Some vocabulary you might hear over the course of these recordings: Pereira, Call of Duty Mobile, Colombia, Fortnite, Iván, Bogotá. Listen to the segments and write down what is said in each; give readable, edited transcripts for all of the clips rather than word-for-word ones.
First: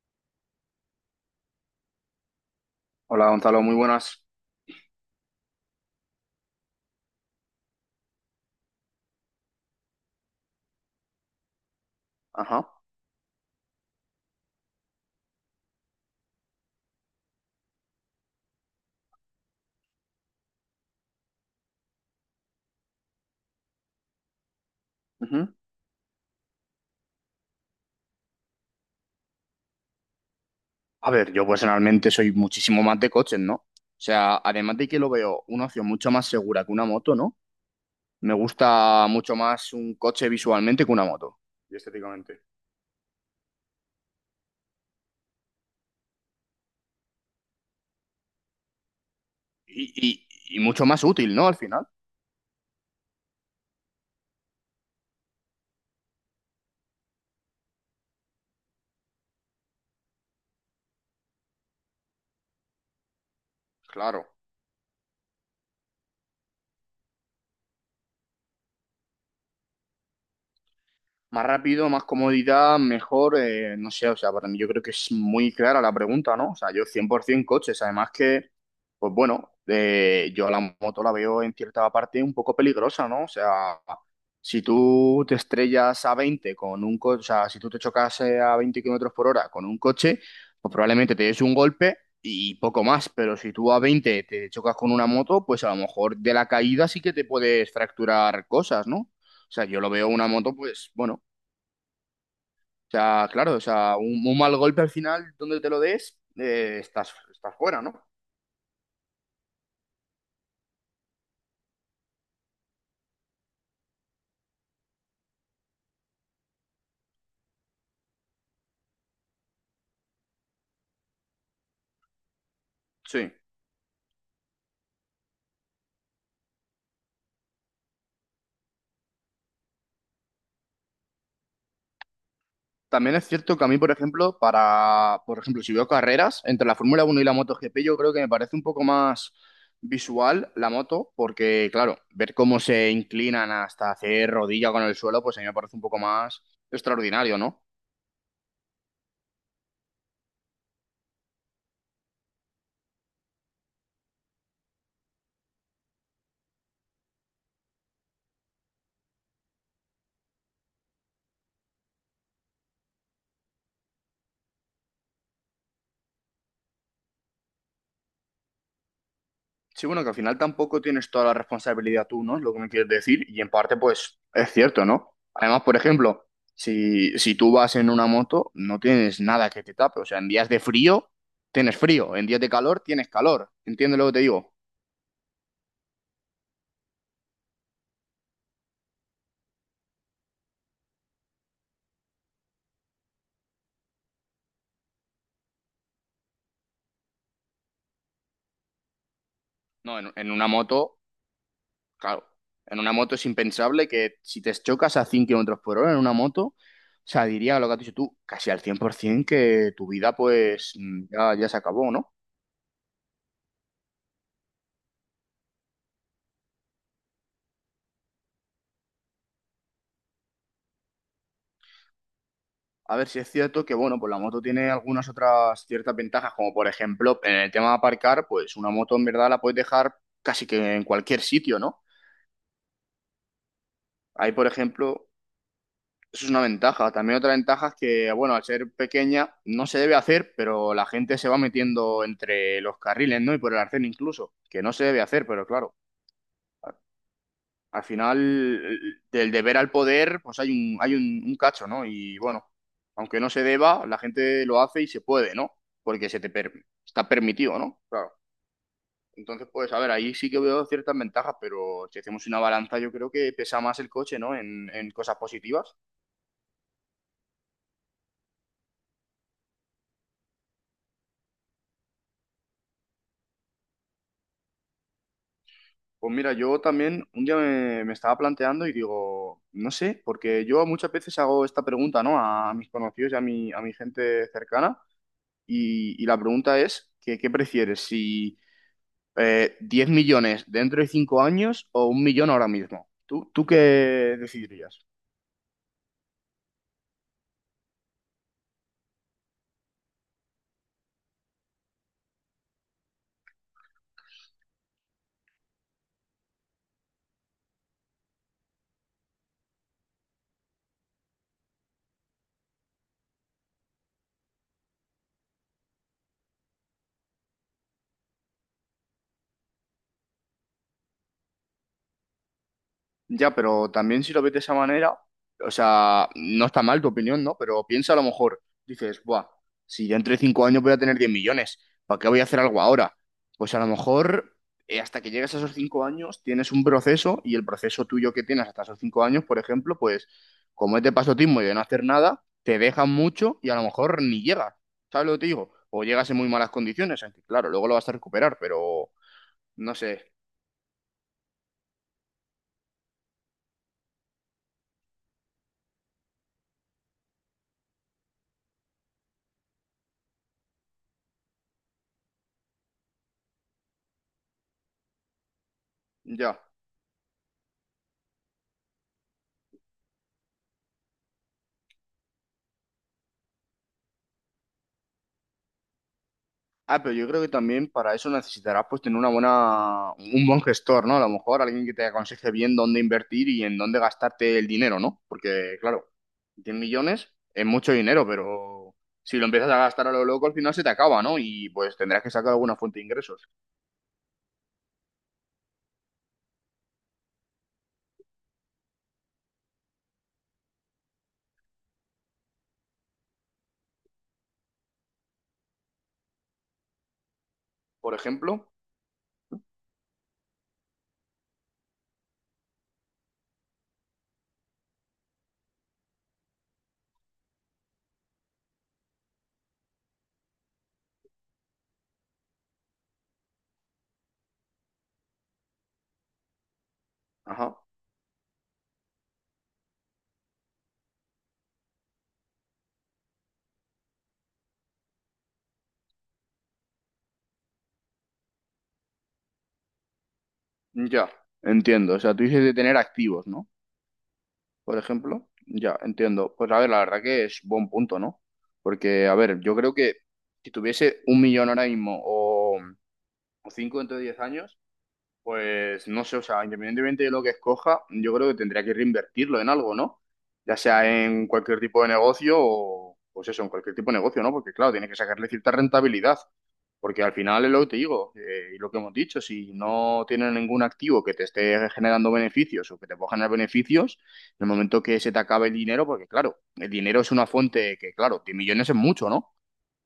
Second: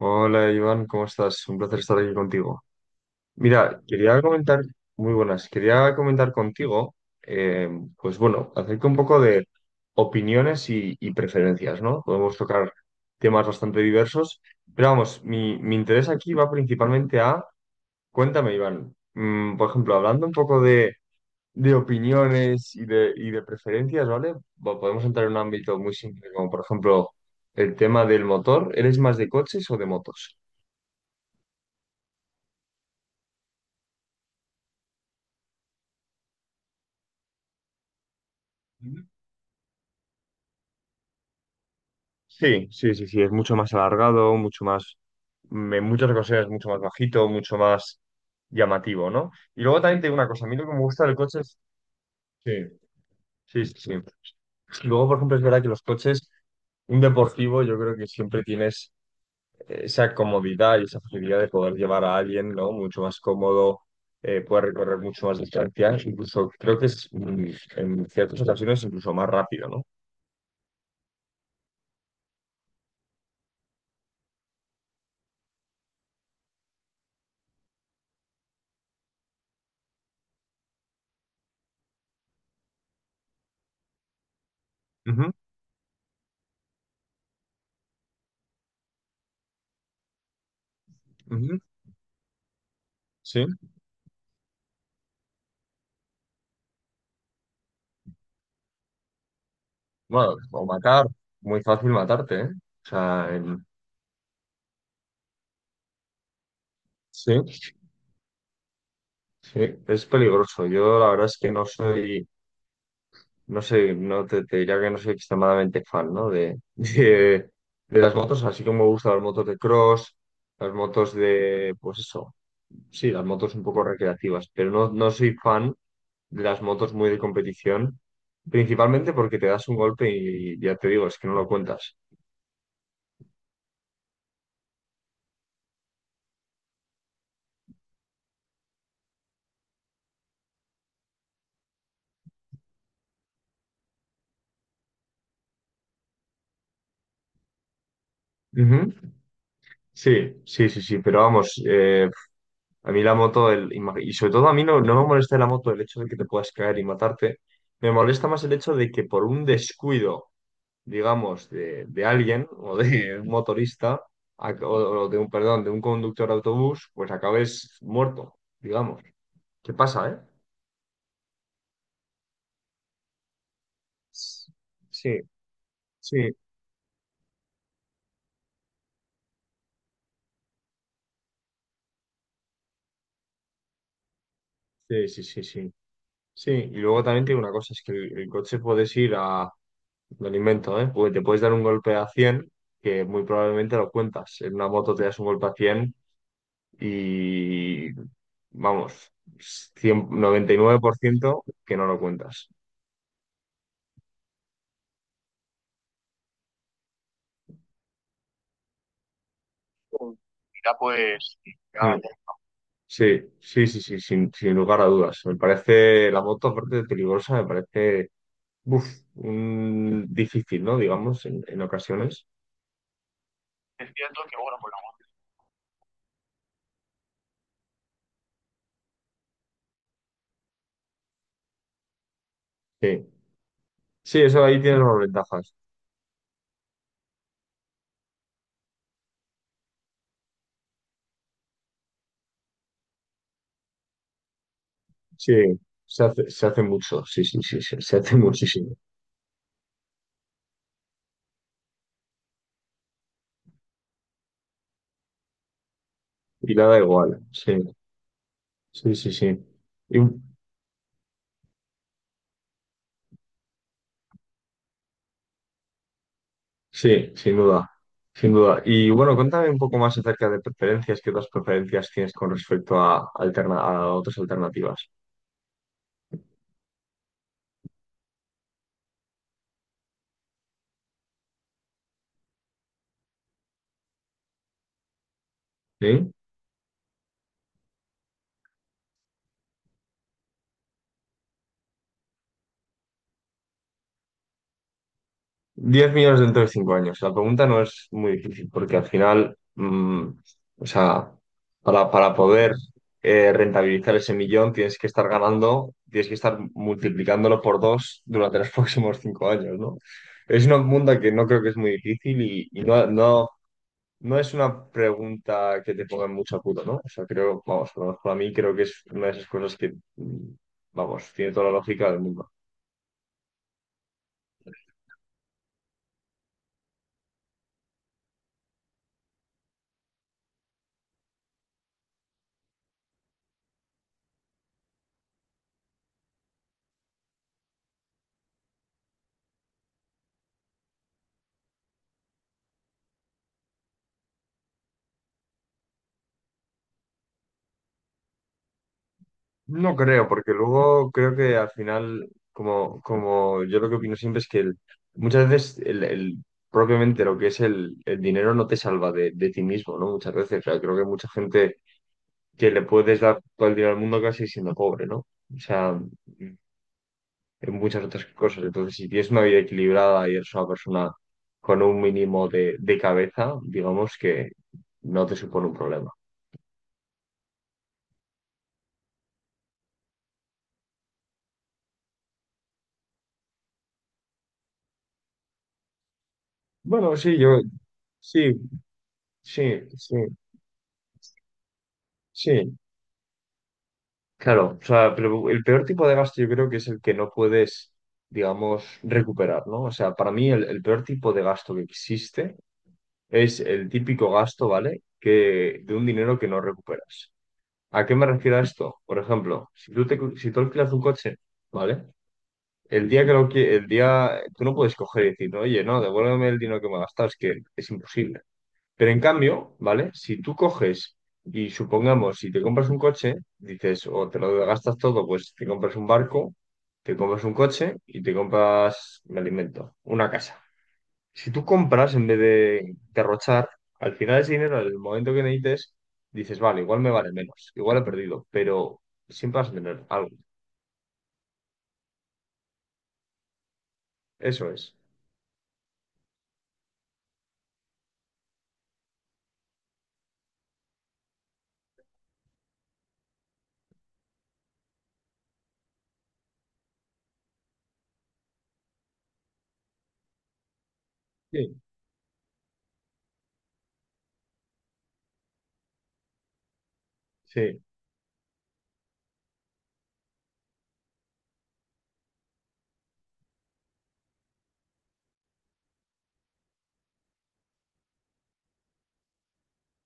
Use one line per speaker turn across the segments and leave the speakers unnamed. Hola Iván, ¿cómo estás? Un placer estar aquí contigo.
Hola Gonzalo, muy
Mira, quería
buenas.
comentar, muy buenas, quería comentar contigo, eh, pues bueno, acerca un poco de opiniones y preferencias, ¿no? Podemos tocar
Ajá.
temas bastante diversos, pero vamos, mi interés aquí va principalmente a, cuéntame Iván, por ejemplo, hablando un poco de, de opiniones y de preferencias, ¿vale? Podemos entrar en un
Ujú.
ámbito muy simple, como por ejemplo el tema del motor, ¿eres más de coches o de motos?
A ver, yo personalmente soy muchísimo más de coches, ¿no? O sea, además de que lo veo una opción mucho más segura que una moto, ¿no? Me gusta mucho más un coche visualmente que una moto. Y estéticamente.
Sí, sí, sí, sí, es mucho más alargado, mucho más, en muchas ocasiones mucho más bajito, mucho más llamativo, ¿no? Y luego también te digo
Y,
una cosa, a mí
y
lo que me
mucho más
gusta del
útil,
coche
¿no? Al
es...
final.
Sí, sí, sí, sí. Luego, por ejemplo, es verdad que los coches, un deportivo, yo creo que siempre tienes esa comodidad y esa facilidad de poder llevar a alguien, ¿no? Mucho más cómodo,
Claro.
puedes recorrer mucho más distancias. Incluso creo que es, en ciertas ocasiones, incluso más rápido, no.
Más rápido, más comodidad, mejor, no sé, o sea, para mí yo creo que es muy clara la pregunta, ¿no? O sea, yo 100% coches, además que, pues bueno, yo la moto la veo en cierta parte un poco peligrosa, ¿no? O sea, si tú
Ujú,
te estrellas a 20 con un coche, o sea, si tú te chocas a 20 km/h con un coche, pues probablemente te des un
ujú,
golpe y poco más, pero
sí.
si tú a 20 te chocas con una moto, pues a lo mejor de la caída sí que te puedes fracturar cosas, ¿no? O sea, yo lo veo una
Bueno,
moto,
o
pues,
matar,
bueno,
muy fácil matarte, ¿eh? O
o
sea,
sea, claro, o sea, un mal golpe al final, donde te lo des, estás
sí,
fuera, ¿no?
sí, es peligroso. Yo la verdad es que no soy, no sé, no te diría que no soy extremadamente fan, ¿no? De las motos, así como me gustan las motos de cross, las motos de, pues eso, sí, las
Sí.
motos un poco recreativas, pero no, no soy fan de las motos muy de competición, principalmente porque te das un golpe y, ya te digo, es que no lo cuentas.
También es cierto que a mí, por ejemplo, por ejemplo, si veo carreras entre la Fórmula Uno y la MotoGP, yo creo que me parece un poco más visual la moto, porque, claro, ver cómo se inclinan hasta hacer rodilla con el suelo, pues a mí me parece un poco más extraordinario, ¿no?
Ujú. Sí, sí, sí, sí, pero vamos, a mí la moto, y sobre todo a mí no, no me molesta de la moto el hecho de que te puedas caer y matarte. Me molesta más el hecho de que por un descuido, digamos, de alguien o de un motorista a- o, o de un, perdón, de un conductor de autobús, pues acabes muerto, digamos. ¿Qué
Sí, bueno, que
pasa,
al
eh?
final tampoco tienes toda la responsabilidad tú, ¿no? Es lo que me quieres decir. Y en parte, pues, es
Sí,
cierto, ¿no? Además, por ejemplo,
sí,
si, si tú vas en una moto, no tienes nada que te tape. O sea, en días de frío, tienes frío. En días de calor, tienes calor. ¿Entiendes lo que te digo?
sí, sí, sí, sí. Sí, y luego también tiene una cosa, es que el coche puedes ir a... me lo invento, ¿eh? Porque te puedes dar un golpe a 100 que muy probablemente lo cuentas. En una moto te das un golpe a 100 y vamos,
No,
cien
en una
noventa y nueve por
moto,
ciento que no lo
claro.
cuentas.
En una moto es impensable que si te chocas a 5 km/h en una moto, o sea, diría lo que has dicho tú, casi al 100% que tu vida, pues,
Mira,
ya,
pues,
ya
mm,
se acabó,
ya,
¿no?
sí, sí, sí, sí, sin lugar a dudas. Me parece la moto, aparte de peligrosa, me parece uf, difícil, ¿no? Digamos, en ocasiones.
A ver si es cierto que,
Es
bueno, pues la
cierto que,
moto
bueno,
tiene
pues
algunas otras ciertas ventajas, como por ejemplo, en el tema de aparcar, pues una moto en verdad la puedes dejar casi que en cualquier sitio, ¿no?
sí, sí,
Ahí,
eso
por
ahí tiene las
ejemplo,
ventajas.
eso es una ventaja. También otra ventaja es que, bueno, al ser pequeña no se debe hacer, pero la gente se va metiendo entre los carriles, ¿no? Y por el arcén incluso, que no se debe hacer,
Sí,
pero claro.
se hace mucho, sí, sí, sí, sí,
Al
se hace muchísimo.
final, del deber al poder, pues hay un cacho, ¿no? Y bueno, aunque no se deba, la gente lo hace y se puede, ¿no? Porque
Y nada
está
igual, sí,
permitido, ¿no? Claro.
sí, sí, sí.
Entonces, pues, a ver,
Y
ahí sí que veo ciertas ventajas, pero si hacemos una balanza, yo creo que pesa más el coche, ¿no? En cosas positivas.
sí, sin duda, sin duda. Y bueno, cuéntame un poco más acerca de preferencias, qué otras preferencias tienes con respecto a, a otras alternativas.
Pues mira, yo también un día me estaba planteando y digo, no sé, porque yo muchas veces hago esta pregunta, ¿no? A mis conocidos y a a mi gente cercana. Y
¿Sí?
la pregunta es, ¿qué prefieres? Si ¿10 millones dentro de 5 años o un millón ahora mismo? ¿Tú qué decidirías?
10 millones dentro de 5 años. La pregunta no es muy difícil porque al final, o sea, para poder rentabilizar ese millón tienes que estar ganando, tienes que estar multiplicándolo por dos durante los próximos 5 años, ¿no? Es una pregunta que no creo que es muy difícil y No es una pregunta que te ponga en mucho apuro, ¿no? O sea, creo, vamos, por lo menos para mí creo que es una de esas cosas que, vamos, tiene toda la lógica del mundo.
Ya, pero también si lo ves de esa manera, o sea, no está mal tu opinión, ¿no? Pero piensa a lo mejor, dices, buah, si ya entre 5 años voy a tener 10 millones, ¿para qué voy a hacer algo ahora? Pues a lo mejor hasta que llegues a esos 5 años tienes un proceso y el proceso tuyo que tienes hasta esos 5 años, por ejemplo, pues como es de pasotismo y de no hacer nada, te dejan mucho y a lo mejor ni llegas, ¿sabes lo que te digo? O llegas en muy malas condiciones, aunque claro, luego lo vas a recuperar, pero no
No creo,
sé,
porque luego creo que al final, como yo lo que opino siempre es que muchas veces propiamente lo que es el dinero no te salva de ti mismo, ¿no? Muchas veces, o sea, creo que mucha gente que le puedes dar todo el dinero al mundo casi siendo pobre, ¿no? O sea,
ya.
en muchas otras cosas. Entonces, si tienes una vida equilibrada y eres una persona con un mínimo de cabeza, digamos que no te supone un problema.
Ah, pero yo creo que también para eso necesitarás pues tener un buen gestor, ¿no? A lo mejor alguien que te aconseje bien dónde invertir y en dónde gastarte el dinero, ¿no? Porque, claro, 100
Bueno,
millones
sí, yo,
es mucho dinero,
sí,
pero si lo
sí,
empiezas a gastar a
sí,
lo loco, al final se te acaba, ¿no? Y pues tendrás que sacar alguna
sí.
fuente de ingresos.
Claro, o sea, pero el peor tipo de gasto yo creo que es el que no puedes, digamos, recuperar, ¿no? O sea, para mí el peor tipo de gasto que existe es el típico gasto, ¿vale? Que de un dinero que no recuperas. ¿A
Por
qué me refiero a
ejemplo,
esto? Por ejemplo, si tú alquilas un coche, ¿vale? El día que lo que el día, tú no puedes coger y decir, no, oye, no, devuélveme el dinero que me gastas, que es imposible. Pero en cambio, ¿vale? Si tú coges y supongamos, si te compras un coche, dices, o te lo gastas todo, pues te compras un barco, te compras un
ajá,
coche y te compras, me alimento, una casa. Si tú compras en vez de derrochar, al final ese dinero, en el momento que necesites, dices, vale, igual me vale menos, igual he perdido, pero siempre vas a tener algo.
ya, entiendo. O sea, tú dices de tener activos, ¿no?
Eso es.
Por ejemplo, ya, entiendo. Pues a ver, la verdad que es buen punto, ¿no? Porque, a ver, yo creo que si tuviese un millón ahora mismo o cinco dentro de 10 años, pues no sé, o sea, independientemente de lo que escoja, yo creo que tendría que reinvertirlo en algo, ¿no? Ya sea en cualquier
Sí.
tipo de negocio o, pues eso, en cualquier tipo de negocio, ¿no? Porque claro, tiene que sacarle cierta rentabilidad, porque al final es lo
Sí.
que te digo, y lo que hemos dicho, si no tienes ningún activo que te esté generando beneficios o que te pueda generar beneficios, en el momento que se te acabe el dinero, porque claro, el dinero es una fuente que, claro, 10 millones es mucho, ¿no?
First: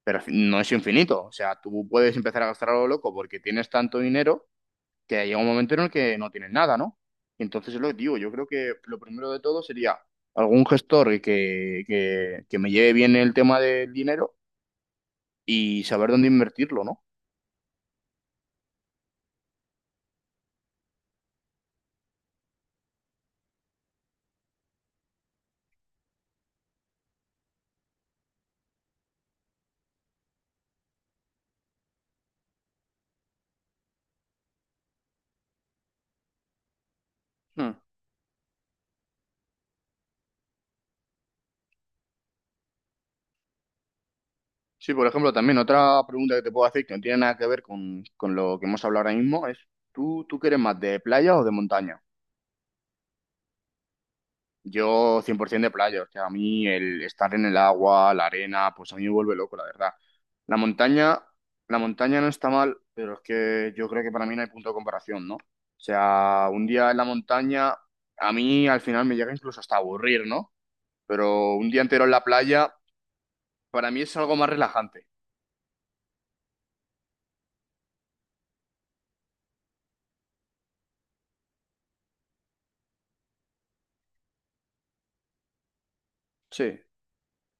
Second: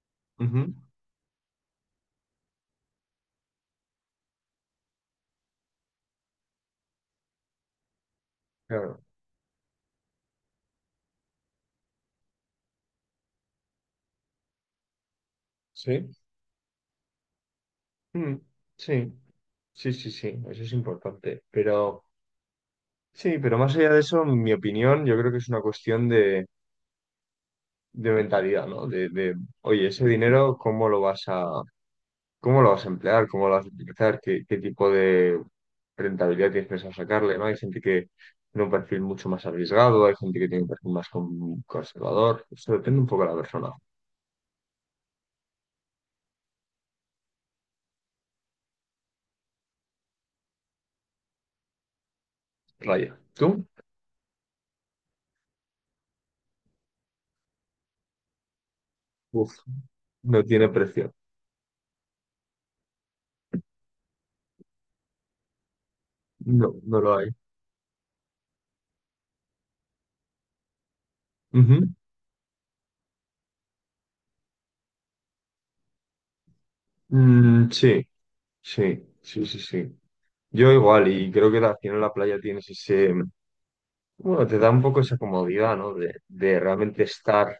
Pero no es
Ujú.
infinito. O sea, tú puedes empezar a gastar a lo loco porque tienes tanto dinero que llega un momento en el que no tienes nada, ¿no? Entonces es lo que digo, yo creo que lo
Claro.
primero de todo sería algún gestor que me lleve bien el tema del dinero y
Sí,
saber dónde invertirlo, ¿no?
mm, sí, sí, sí, sí, eso es importante. Pero sí, pero más allá de eso, en mi opinión, yo creo que es una cuestión de, mentalidad, ¿no? Oye, ese dinero, ¿cómo lo vas a, cómo lo vas a emplear? ¿Cómo lo vas a utilizar? ¿Qué tipo de rentabilidad tienes pensado sacarle, ¿no? Hay
Hmm.
gente que tiene un perfil mucho más arriesgado, hay gente que tiene un perfil más conservador. Eso depende un poco de la persona.
Sí, por ejemplo, también otra pregunta que te puedo hacer que no tiene nada que ver con lo que hemos hablado ahora mismo es, ¿tú quieres más de playa o de montaña?
Raya. ¿Tú?
Yo 100% de playa, o sea, a mí el estar en el agua, la arena, pues a mí me vuelve
Uf,
loco, la verdad.
no
La
tiene precio.
montaña, la montaña no está mal, pero es que yo creo que para mí no hay punto de comparación, ¿no? O sea, un
No,
día en
no
la
lo hay.
montaña, a mí al final me llega incluso hasta a aburrir, ¿no? Pero un día
Ujú.
entero en la playa, para mí es algo más relajante.
Mm, sí. Sí, sí, sí, sí. Yo igual, y creo que al final la playa tienes ese, bueno, te da un poco esa comodidad, ¿no? De
Sí.
realmente estar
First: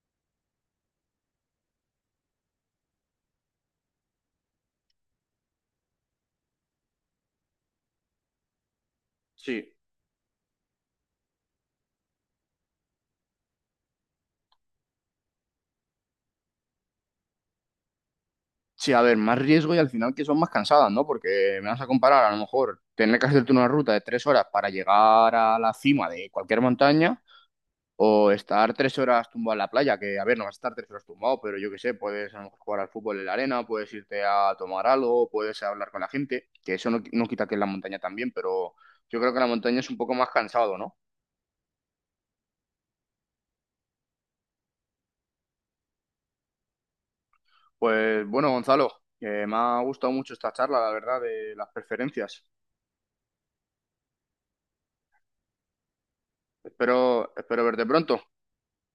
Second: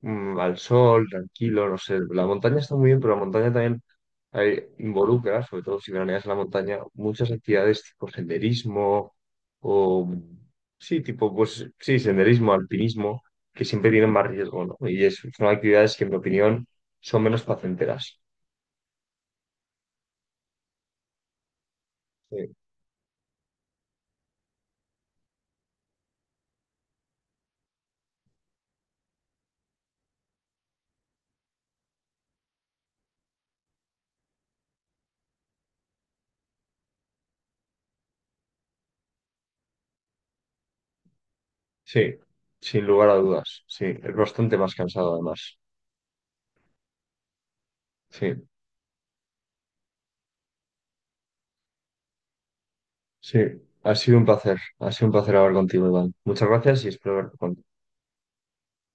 al sol, tranquilo, no sé. La montaña está muy bien, pero la montaña también involucra, sobre todo si veraneas en la montaña, muchas actividades tipo senderismo
Sí.
o, sí, tipo, pues sí, senderismo, alpinismo, que siempre tienen más riesgo, ¿no? Y son actividades que, en mi opinión, son menos placenteras.
Sí, a ver, más riesgo y al final que son más cansadas, ¿no? Porque me vas a comparar, a lo
Sí.
mejor, tener que hacerte una ruta de 3 horas para llegar a la cima de cualquier montaña. O estar 3 horas tumbado en la playa, que a ver, no vas a estar 3 horas tumbado, pero yo qué sé, puedes a lo mejor jugar al fútbol en la arena, puedes irte a tomar algo, puedes hablar con la gente, que eso no, no quita que en la montaña también, pero yo creo que en la montaña es un poco más cansado, ¿no?
Sí, sin lugar a dudas. Sí, es bastante más cansado además.
Pues
Sí,
bueno, Gonzalo, que me ha gustado mucho esta charla, la verdad, de las preferencias.
sí. Ha sido un placer. Ha sido un placer hablar contigo, Iván. Muchas gracias y espero
Espero,
hablar
espero
contigo.
verte pronto.